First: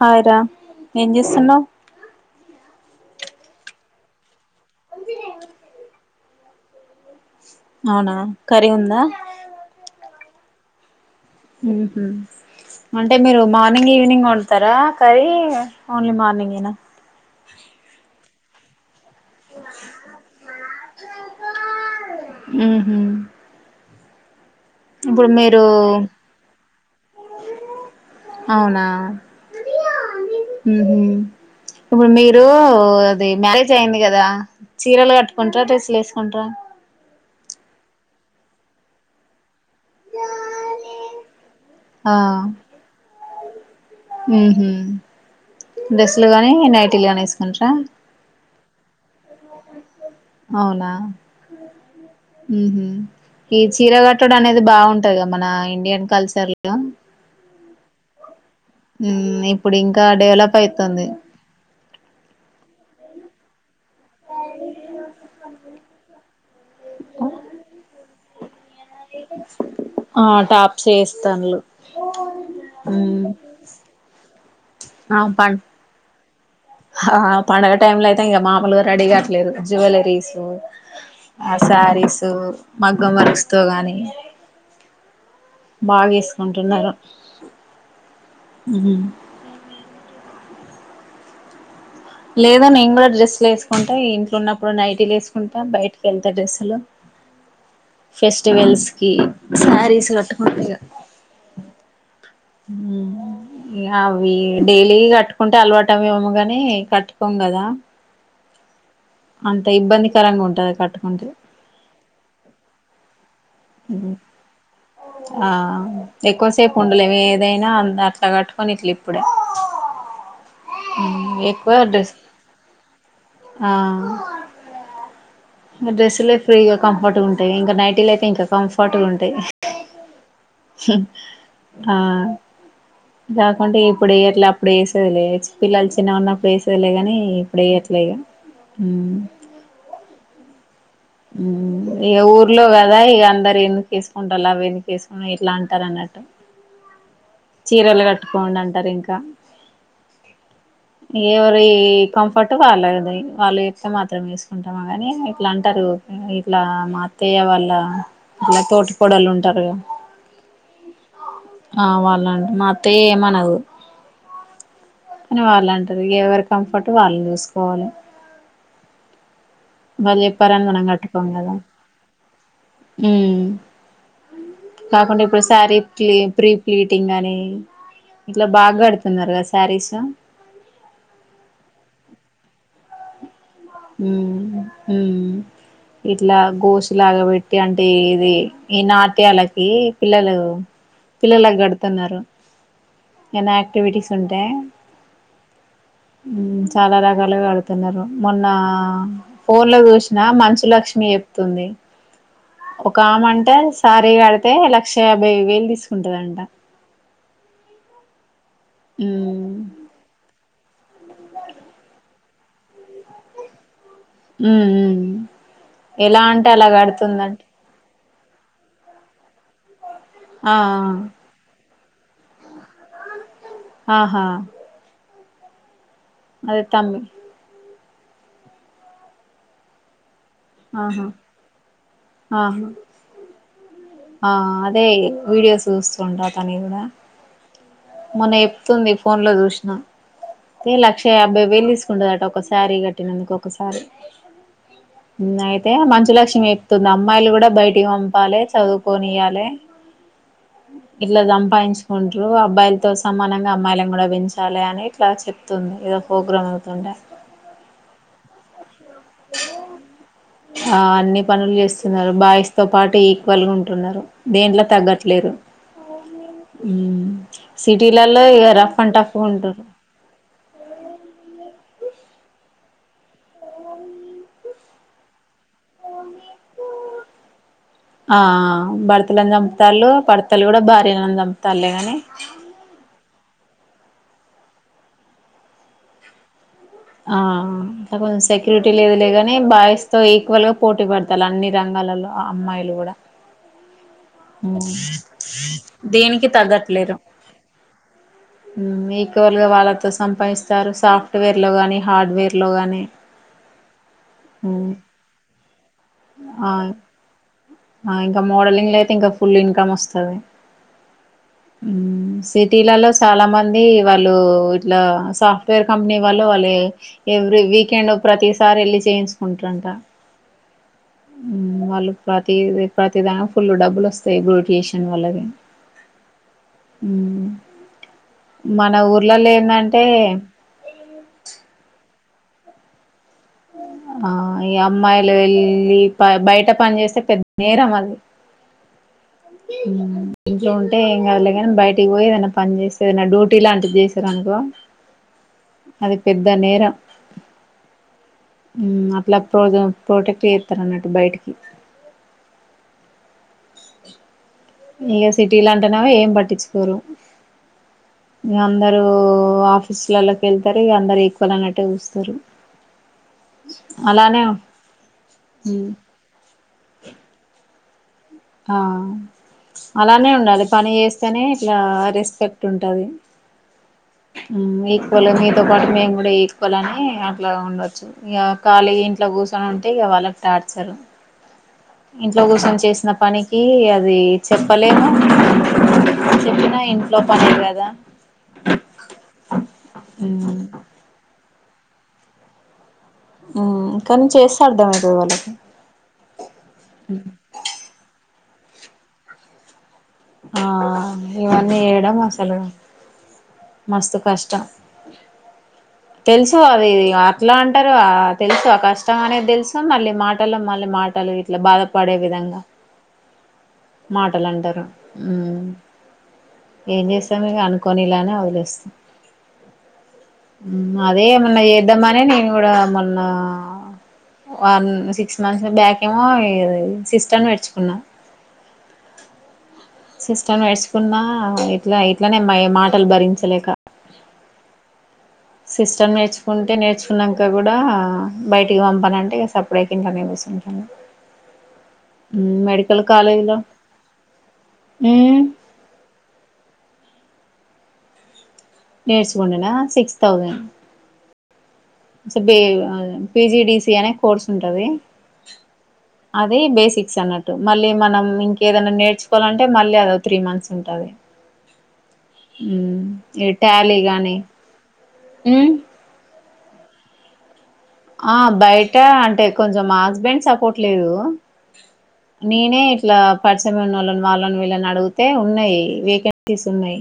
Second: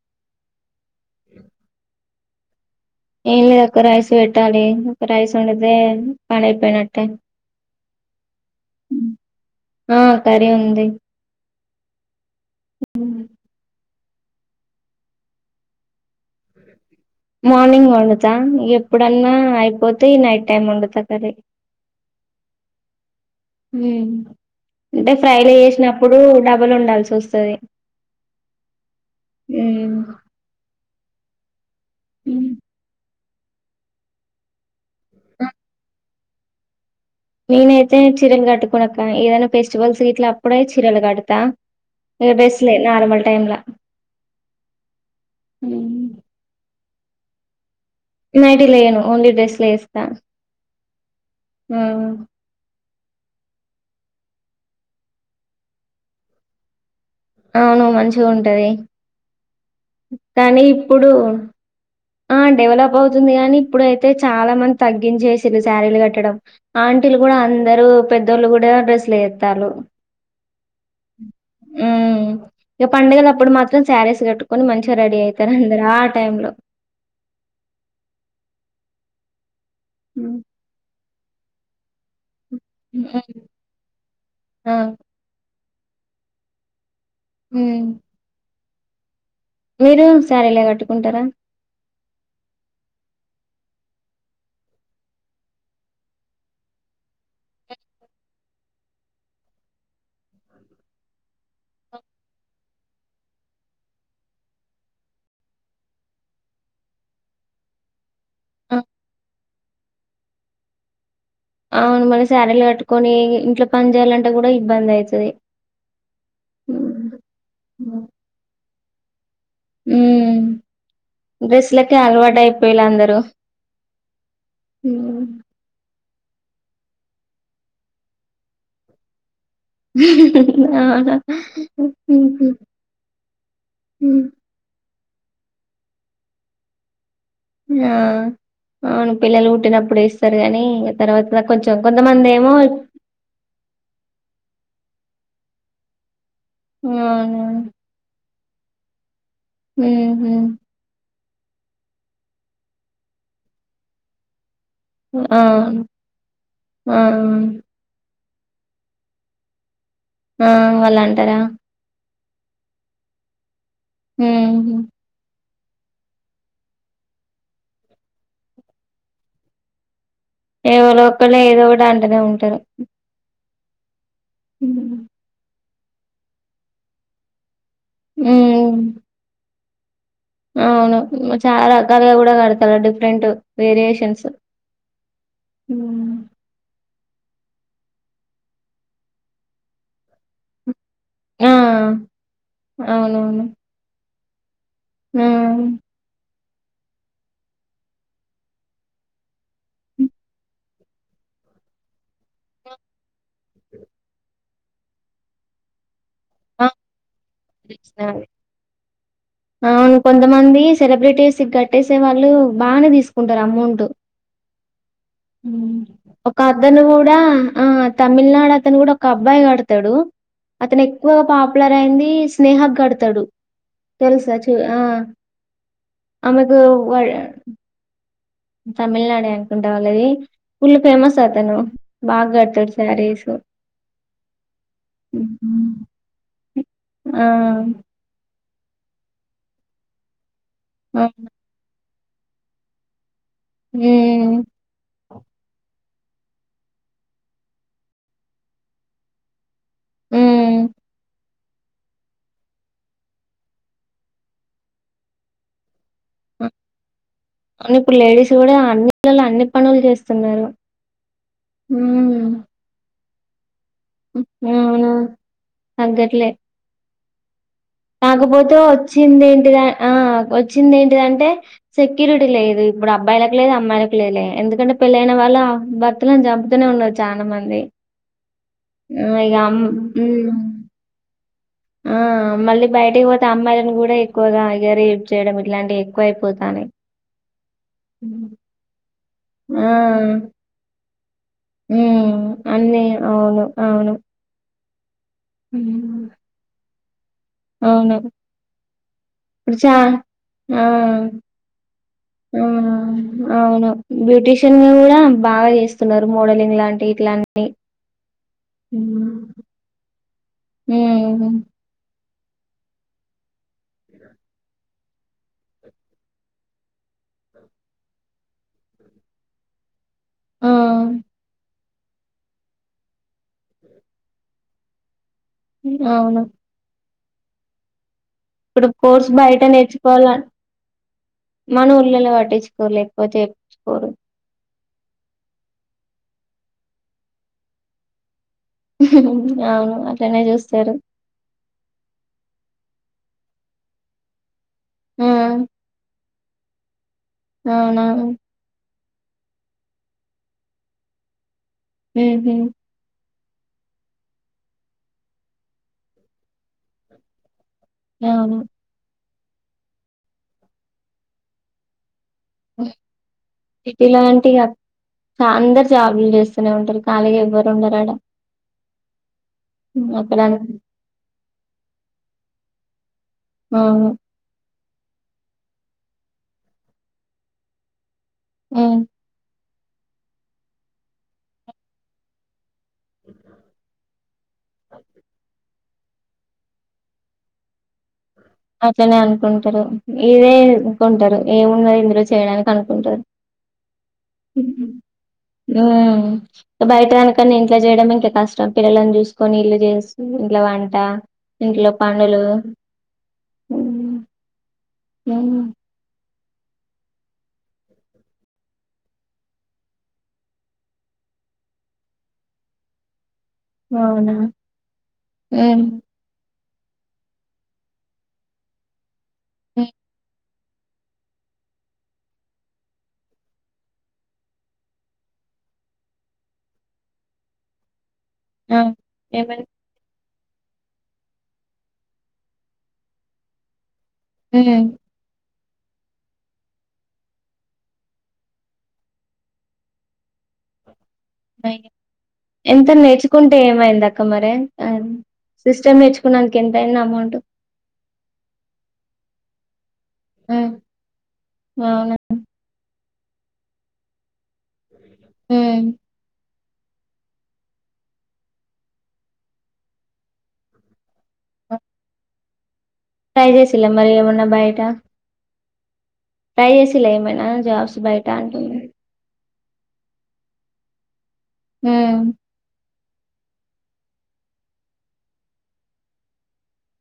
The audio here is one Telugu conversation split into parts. హాయ్ రా ఏం చేస్తున్నవ్? ఏం లేదు ఒక్క రైస్ పెట్టాలి, ఒక రైస్ వండితే పని అయిపోయినట్టే. అవునా కర్రీ ఉందా? ఆ కర్రీ ఉంది. ఉహు అంటే మీరు మా మార్నింగ్, ఈవినింగ్ వంటతార కర్రీ ఓన్లీ మార్నింగే మార్నింగ్ వండు తా ఇగ ఎప్పుడన్నా అయిపోతే ఈ నైట్ టైమ్ వండుతా కర్రీ ఉహు అంటే ఇప్పుడు ఫ్రైలు మీరు వేసినప్పుడు డబల్ వండాల్సి వస్తది. అవునా ఉమ్. ఉహు ఇప్పుడు మీరు అది మ్యారేజ్ అయింది కదా, చీరలు కట్టుకుంటార డ్రెస్స్ లు వేసుకు అంట్రా నేను ఐతే చీరలు కట్టుకోను అక్క ఏదైనా ఫెస్టివల్స్ గిట్లా అప్పుడే చీరలు కడతా, ఆ డ్రెస్ లే నార్మల్ టైం ల ఉహు డ్రెస్లు గాని నైటీ గాని వేసుకుంటర? నైటి లేయను ఓన్లీ డ్రెసు లే ఏస్తా అవునా ఆ ఉహు ఈ చీర గట్టడు అనేది బాగుంటది కదా, మన ఇండియన్ కల్చర్ లో అవును మంచిగా ఉంటది, మ్మ్ ఇప్పుడు ఇంకా డెవలప్ కానీ అయితుంది ఇప్పుడు ఆ డెవలప్ అవుతుంది కాన్ ఇప్పుడైతే చాలా మంది తగ్గించేసిర్రూ శారీలు కట్టడం, ఆంటీలు కూడా అందరూ పెద్ దోలు కూడా డ్రెస్సులే ఏత్తారు. ఆ టాప్స్ ఏస్తాన్లు ఉమ్ ఇక మ్మ్ పండుగలు అప్పుడు మాత్రం శారీస్ కట్టుకొని మంచిగా ఆ రెడీ పం ఐతరు అందరు ఆ టైం లో ఆ పండుగ టైమ్ లో అయితే ఇంగ మామూలుగా రెడీ కాట్లేదు జ్యువెలరీస్ హ్మ్. ఆ శారీస్ హ్మ్. మగ్గం హ్మ్. వర్క్స్ తో గాని ఆ! బాగా ఏసుకుంటున్నారు. ఉమ్ ఉహు మీరు సారిలే కట్టుకుంటరా? లేదూ నేను కూడా డ్రస్సులు ఏసుకుంటా, ఇగ ఇంట్లో ఉన్నప్పుడు నైటీలు ఏసుకుంటా, బయటకి కెల్తే డ్రస్సులు. అ ఫెస్టివల్స్ కి సారీస్ కట్టుకుంట ఇగ ఉహు అవి డైలీ కట్టుకుంటే అలవాటు అవ్వు ఏమోగని కట్టుకోం కదా ఆ అంత ఇబ్బందికరంగా ఉంటది కట్టుకుంటే అవును మళ్ళీ శారీలు కట్టుకొని ఇంట్లో పని చేయాలంటే కూడా ఇబ్బంది. ఆ ఎక్కువసేపు ఉండలేము హ్మ్. ఏదైనా [unintelligible] అట్లా కట్టుకొని ఇట్లు ఉమ్ ఎక్కువ డ్రెస్లకే డ్రెస్ అలవాటు అయిపోయిల్లు అందరూ ఆ డ్రెస్లే ఫ్రీగా కంఫర్ట్గా ఉంటాయి ఇంకా నైట్లు అయితే ఇంకా కంఫర్ట్గా ఉంటాయి. ఆహా! ఆ కాకుంటే ఇప్పుడే ఏట్లా అప్పుడే వస్తదిలే పిల్లలు చిన్న ఉన్న ప్లేసలేగాని ఆ అవును పిల్లలు పుట్టినప్పుడు ఇస్తారు గాని ఉమ్ ఇగ ఊర్లో కదా ఇగ అందరు ఎందుసుతిసుకుంటాల్ల అవి ఎందుకు తీసుక్ ఎట్లా అంటారు అన్నట్టు అవును పట్టుకోండి అంటారు ఇంకా ఉహుం ఎవరి కంఫర్ట్ వాళ్ళది వాళ్ళు చెప్తే మాత్రం వేసుకుంటాము గాని ఆ! ఇట్లా అంటారు. ఇట్లా ఆ! మాత్తయ్య వాళ్ళ ఇట్లా తోటి కోడలు ఉంటారు కదా ఆ వాళ్ళు అంటారా? వాళ్ళంట మా అత్తయ్య ఏమనదు. ఉహుం అని వాళ్ళు అంటాది ఎవరి కంఫర్ట్ వాళ్ళని చూసుకోవాలే. వాళ్ళు జెప్పారని మనం గట్ వాళ్ళు ఏదో ఒకటి అంటనే ఉంటారు. ఉమ్ కాకుండా ఇప్పుడు శారీ ప్లీ ప్రీ ప్లీటింగ్ అని ఇట్లా బాగా హ్మ్. కడుతున్నారు కదా శారీస్ అవును చాలా రకాలు కూడా కడతలు డిఫరెంట్ వేరియేషన్స్. ఉమ్ ఉమ్ హ్మ్. ఇట్లా గోష్ లాగా పెట్టి అంటే ఇది ఈ నాట్యాలకి పిల్లలు ఆ! పిల్లలకి గడుతున్నారు ఏన్న యాక్టివిటీస్ ఉంటే ఉమ్ ఉమ్ చాలా రకాలుగా కడుతున్నారు మొన్న నా ఫోన్ లో చూసినా మంచు లక్ష్మి చెప్తుంది. ఒక ఆమె అంట సారీ కడితే లక్ష యాభై వేలు తీసుకు ఆ పిసినారి ఉమ్ అవును కొంతమంది సెలబ్రిటీస్ కట్టేసే వాళ్ళు బానే తీసుకుంటారు అమౌంట్ ఊ ఉమ్ ఒక అద్దను కూడా కడుతుందంట ఆ తమిళనాడు అతను కూడా ఒక అబ్బాయి కడతాడు. ఆ అతను ఎక్కువగా పాపులర్ అయింది స్నేహ గడతాడు. ఆహా తెలుసా చూ ఆ ఆమెకు అదే తమ్మి వరన్ తమిళనాడే అనుకుంటా వాళ్ళది. ఫుల్ ఆహా ఫేమస్ అతను బాగా ఆహా కడుతాడు సారీస్ ఆ అదే వీడియోస్ చూస్తుంటా తను కూడా ఆ! ఆమె చెప్తుంది ఫోన్ లో చూసిన లక్ష అవును. యాభైవేలు తీసుక్ ఉండదట ఒకసారీ కట్టినందుక ఒకసారి హ్మ్. నయితే మంచ్ శ్రీ లక్ష్మీ చెప్తుంది అమ్మాయిలు గూడా బయటికి పంపాలి చదువుకోనియ్యాలి. హ్మ్. ఇట్లా సంపాదించుకుంటారు అబ్బాయిలు తో సమానంగా అమ్మాయిలను గూడా పెంచాలి అని ఇట్లా చెప్తుంది ఏదో పోగ్రాం అవుతుంటే ఈడ అన్ని పిల్లలు అన్ని పనులు చేస్తున్ ఆ అన్ని పనులు చేస్తున్నారు బాయ్స్ తో పాటు ఈక్వల్ గా ఉం టున్నారు దేంట్లో అవును తగ్గట్లేరు. తగ్గట్లే ఉమ్ కాకపోతే వచ్చిందేంటిది ఉంటారు ఆ వచ్చింది ఏంటిదంటే సెక్యూరిటీ లేదు ఇప్పుడు అబ్బాయిలకు లేదు అమ్మాయిలకు లేదు లే ఎందుకంటే పెళ్లైన వాళ్ళే భర్తలను చంపుతనే న్నారు చాలా మంది ఆ ఆ భర్తలని ఇగ అమ్ చంపుతాళ్ళు ఉమ్ భర్తలు గూడా భార్యలని చంప్ ఆ మళ్ళీ బయటికి పోతే అమ్మాయి లను గూడా ఎక్కువగా ఇగ రేప్ చేయడం ఇట్లాంటివి ఎక్కువ అయిపోతాన్నై. ఆ [unintelligible] సెక్యూరిటీ లేదులే గాని ఆ బాయ్స్ తో ఈక్వల్ గా పోటీ పడతా తాలు అన్ని రంగాలలో ఉమ్ అమ్మాయిలు అన్నీ గూడా అవును అవును ఉమ్, దేనికి తగ్గట్లేరు. అవును ఊమ్ ఈక్వల్గా ఇప్పుడు చా వాళ్ళతో సంపాదిస్తారు ఆ సాఫ్ట్వేర్లో గానీ ఆ హార్డ్వేర్లో గానీ అవును బ్యూటీషియన్లు గూడా బాగా చేస్తున్నారు మోడలింగ్ లాంటివి ఇట్లాంటి ఆ ఇంకా మోడలింగ్ లో అయితే ఇంకా ఉమ్ ఫుల్ ఇన్కమ్ వస్తది. ఉమ్, సిటీలలో చాలా మంది వాళ్ళు ఇట్లా సాఫ్ట్వేర్ కంపెనీ వాళ్ళు వాళ్ళు ఎవ్రీ వీకెండ్ లో ప్రతిసారి వెళ్ళి చేయించుకుంటారంట ఆ ఊమ్ వాళ్ళు ప్ర తి ప్రతిదానికి ఫుల్ డబ్బులు వస్తాయి బ్యూటీషియన్ వాళ్ళకి. ఊమ్ అవును ఊమ్ ఇప్పుడు కోర్స్ బయట నేర్చుకోవాల మన ఊర్లోనే పట్టి స్కోరు లేకపోతే చేపిచ్చుకోరు. ఆ ఈ అమ్మాయిలు వెళ్ళి ప బయట పని చేస్తే పెద్ద నేరమది. అవును ఉమ్ అట్లనే ఇంట్లో చూస్తారు ఉంటే ఏం కాదులే బయటికి పోయి ఏదన్న పని చేసి ఏదన్నా డ్యూటీ లాంటిది చేశారనుకో ఆ అది పెద్ద నేరం అవునా? అట్లా ప్రోజ ప్రొటెక్ట్ చేత్తారన్నట్టు బయటికి ఊహు ఇగ సిటీ లా అంటేనేమో ఏం పట్టించుకోరు అవును అందరు ఓ ఆఫీస్లలోకి వెళ్తారు అందరు ఈక్వల్ అయినట్టే చూస్తరు. ఓ సిటీలా గంటే ఇగ సా అందరు ఉమ్ జాబ్లు చేస్తనే ఉంటారు ఖాళీగా ఎవ్వరు ఉండరు ఆడా ఆ అలానే అక్కడ అన్- ఉండాలి పని చేస్తేనే ఇట్లా రెస్పెక్ట్ టుంటది అవును ఊమ్ మీక్ [unintelligible] మీతో పాటు మేము గూడా ఈక్వల్ అని అట్లా ఉండొచ్చు ఇగ ఉమ్ ఖాలీగా ఇంట్లో కూసో ని ఉంటే ఇగ వాళ్ళకి టార్చరు ఇంట్లో కూసోని చేస్ సిన పనికి అది చెప్పలేము. చెప్పినా ఇంట్లో పనే గదా అట్లనే అనుకుంటారు ఇదే అనుకుంటారు ఏవరున్నారు ఇందులో చేయడానికి అనుకుంటారు ఊమ్ బయట కనుక ఇంట్లో చేయడం ఇంకా కష్టం. పిల్లలను చూసుకొని ఇల్లు చూస్తూ ఆ ఇంట్లో వంట ఇవన్నీ ఇంట్లో చేయడం పనులు అసలు మస్తు కష్టం మ్ తెలుసు అది అట్లా అంటారు. తెలుసు ఆ కష్టం అనేది తెలుసు మళ్ళీ మాటలు మళ్ళీ మాట. మాటలు ఇట్లా బాధపడే విధంగా అవునా మాటలు అంటారు. హ్మ్ ఏం చేస్తాము అనుకోని ఇలానే వదిలేస్తాం. ఓ [inaudible] అదే ఏమన్నా చేద్దామనే నేను కూడా మొన్న. వన్ సిక్స్ మంత్స్ లో హ్యాకింగ్ సిస్టం అని నేర్చుకున్నా. ఆ ఏమని సిస్టం నేర్చుకున్నా ఇట్లయితేనే మాటలు భరించలేక మ్ సిస్టం నేర్చుకుంటే నేర్చుకున్నాక కూడా బయటికి పంపనంటే ఇక సప్పుడు చేయకుండా ఇంట్లో చెంట [unintelligible] అ ఎంత నేర్చుకుంటే కాలేజీలో ఏమైంది అక్క మరి అ మ్మ్ సిస్టం నేర్చుకున్నాదానికి ఎంత అయింది అమౌంట్. నేర్చకుంటన్నా సిక్స్ తౌజండ్. ఉమ్, అవునా అ పిజిడడిసి అనే కోర్స్ ఉంటది. మ్ అది బేసిక్స్ అన్నట్టు మళ్ళీ మనం ఇంకేదైనా నేర్చుకోవాలంటే మళ్ళీ అద త్రీ మంత్స్ ఉంటాది. అ [inaudible] ట్రై ఈ చేసిర్రా టాలీ మరి గాని ఏమన్నా బయట మ్మ్ ట్రై చేసిర్రా జాబ్స్ కి ఆ బయట అంటే కొంచెం మా హస్బెండ్ సపోర్ట్ లేదు. హ్మ్ నేనే ఇట్లా పరిచయం ఉన్న వాళ్ళని వీళ్ళని అడిగితే ఉన్నాయి వేకెన్సీస్ ఉన్నాయి.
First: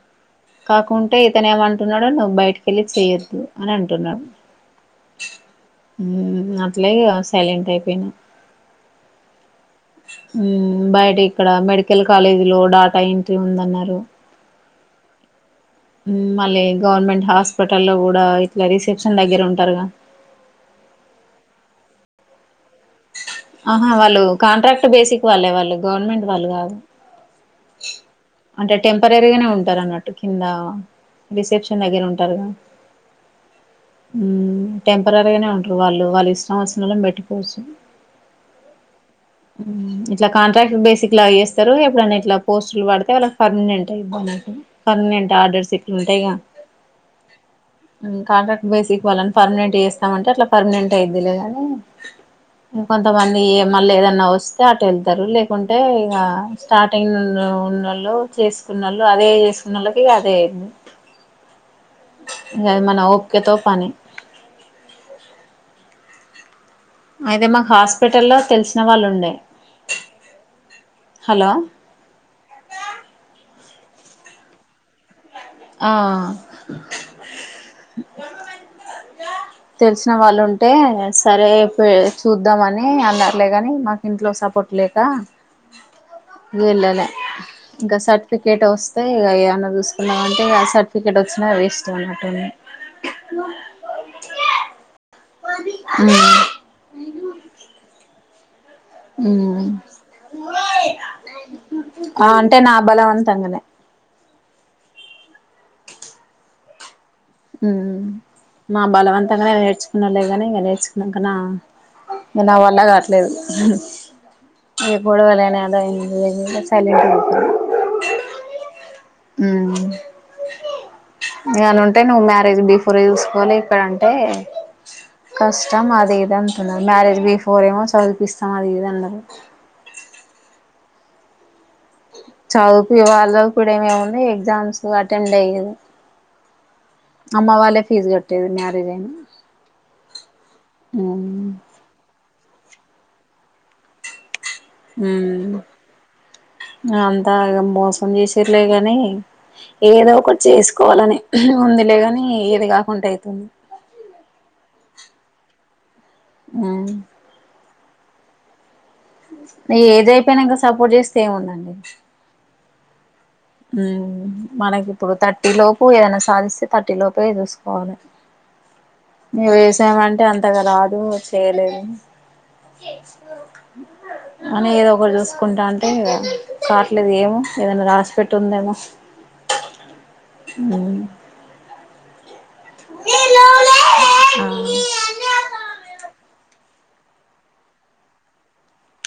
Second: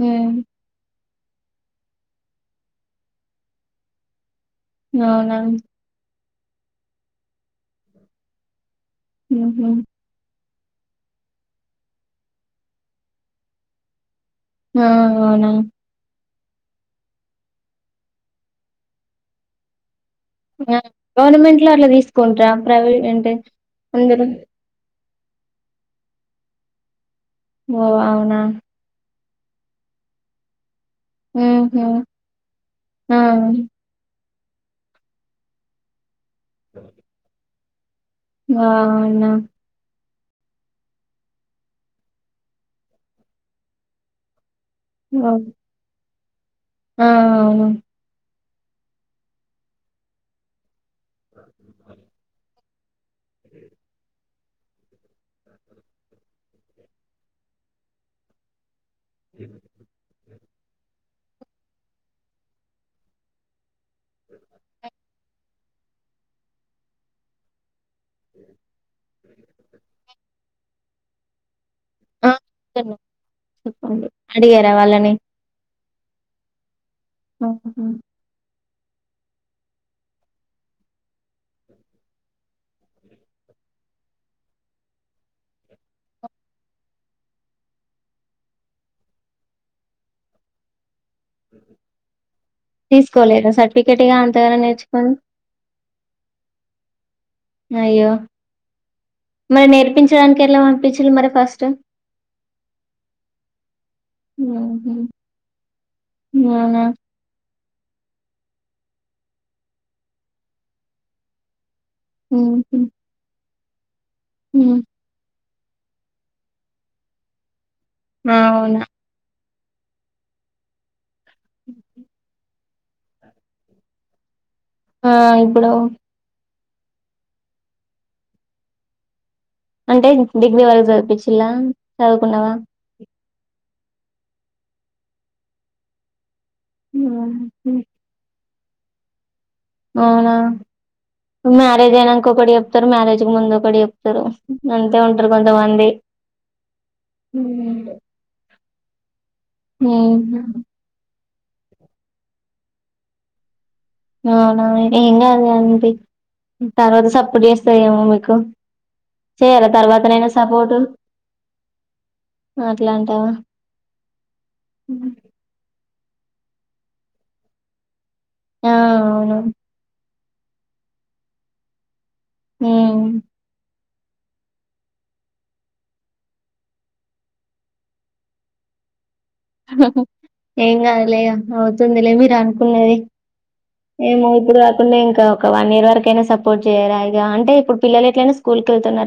హ్మ్ కాకుంటే ఇతను ఏమంటున్నాడో నువ్వు బయటికెళ్ళి చేయొద్దు అని అంటున్నాడు. అవునా మ్ అట్లై సైలెంట్ అయిపోయినా. మ్ హూ బయట ఇక్కడ మెడికల్ కాలేజీ లో డాటా ఎంట్రీ ఉందన్నారు. ఆ అవునా మళ్ళీ గవర్నమెంట్ హాస్పిటల్ లో కూడా ఇట్లా రిసెప్షన్ దగ్గర ఉంటారుగా గవర్నమెంట్ లో అట్లా తీసుకుంటార ప్రైవేట్ అంటే ఆహా, వాళ్ళు అందరూ కాంట్రాక్ట్ బేసిక్ వాళ్ళే వాళ్ళు గవర్నమెంట్ వాళ్ళు కాదు. ఓ అవునా సెపరేట్ గానే ఉంటారు అన్నట్టు కింద రిసెప్షన్ ఉహు దగ్గర ఉంటారుగా. ఆ టెంపరీగానే ఉంటారు వాళ్ళు. వాళ్ళు ఇష్టం వచ్చిన వాళ్ళని పెట్టుకోవచ్చు. ఆ మ్ ఇట్లా కాంట్రాక్ట్ బేసిక్ లాగా చేస్తారు. ఎప్పుడైనా ఇట్లా పోస్టులు పడితే వాళ్ళకి పర్మనెంట్. ఓ పర్మనెంట్ ఆర్డర్స్ ఎక్కవ ఉంటాయా గా ఆ అవును కాంట్రాక్ట్ బేసిక్ వాళ్ళని పర్మినెంట్ చేస్తామంటే అట్లా పర్మినెంట్ అయితలేదని కొంతమంది మళ్ళీ ఏదైనా నా వస్తే అటు వెళ్తారు లేకుంటే ఇగా స్టార్ట్ అయ్య ఉన్నోళ్లు చే చేసుకున్నోళ్లు అదే చేసున్న వాళ్ళకి అదే అయితది అది మన ఓపికతో పని [inaudible] అయితే మాకు హాస్పిటల్లో తెలిసిన వాళ్ళు ఉండే హలో ఆ చెప్పండి అడిగారా వాళ్ళని ఆ ఉ హు సంధ్య తెలిసిన వాళ్ళు ఉంటే సరే పే చూద్దామని అన్నారులేగాని మాకు ఇంట్లో స కొట్లేకా వెళ్లలే సర్టిఫికేట్ వస్తే ఇగా ఏమన్నా చూసుకున్నామంటే ఆ సర్టిఫికెట్ వచ్చిన వేస్ట్ ఉన్నట్టు ఉంది తీసుకోలేదా సర్టిఫికెట్ ఇగ అంతగానం నేర్చుకొని ఉ హు అయ్యో మరి నేర్పించడానికి ఎట్లా పంపించారు ఫస్ట్ ఆ అంటే నా బలవంతంగానే ఉ హు ఆ హ ఉ మా బలవంతంగానే నేర్చుకున్నాడు లే గాని ఇంకా నేర్చుకున్నాడు కదా నా ఉహు వల్ల కావట్లేదు ఉమ్ ఏ గొడవలైన్ టైం లేకుండే సైలెంట్ పెట్టిన ఆ అవునా ఉ ఏమైనా ఉంటే నువ్వు మ్యారేజ్ తీసుకో కూర చూసుకొని ఇక్కడ అంటే ఆ ఇప్పుడు కష్టం అది ఇది అంత మ్యారేజ్ బిఫోర్ ఏమో చదువుపిస్తాం అది ఇది అన్నారు అంటే డిగ్రీ వరకు చదువు పిచ్చి ఇండ్ల చదువుకు వాళ్ళ కూడా ఏమేమి ఎగ్జామ్స్ అటెండ్ అయ్యారు అమ్మ హుహు. వాళ్ళే ఫీజు కట్టేది మ్యారేజ్ అయిన అవునా మ్యారేజ్ అయినంక ఒకటి చెప్తారు మ్యారేజ్ కు ముందు ఒకటి చెప్తారు అంతే ఉంటారు ఉమ్ కొంతమంది అంతా మోసం చేసిరులే గాని ఏదో ఒకటి చేసుకోవాలని. ఉందిలే కాని ఏది కాకుండా అయితుంది అవునా ఏం కాదు గాని తియ్యి ఉమ్ తర్వాత సప్పుడు చేస్తే ఉంటాయేమో మీకు చేయాలా ఆ ఏజ్ తర్వాతనైనా అయిపోయినాక సపోర్టు సప్పుడు చేస్తే ఏమున్నది అట్లా అంటావ ఉ మనకి ఇప్పుడు థర్టీ లోపు ఏదైనా సాధిస్తే థర్టీ లోపే చూసుకోవాల ఆ అవును అంతగా రాదు చేయలేను ఉ హు అని ఏదో ఒకటీ చూసుకుంటా అంటే కావట్లేదు ఏమో ఏదైనా రాసి పెట్టి ఉన్నదా ఏం కాదులే అవుతుందిలే మీరు అనుకున్నవి వన్ ఇయర్ వరకైనా సపోర్ట్ చేయరా ఇగా అంటే ఇప్పుడు పిల్లలు ఎట్లైనా స్కూల్ కి వెళ్తున్నరు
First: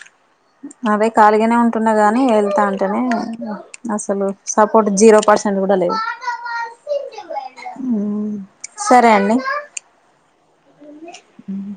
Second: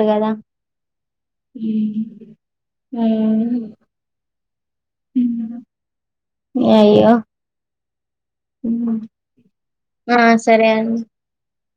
అదే ఖాళిగానే ఉంటున్నా గాని వెళ్తా అంటేనే ఉమ్. అసలు స ఫ జీరో పర్సెంట్ కూడా లేవు అయ్యో సరే అండి ఆ సరే అండి హ్మ్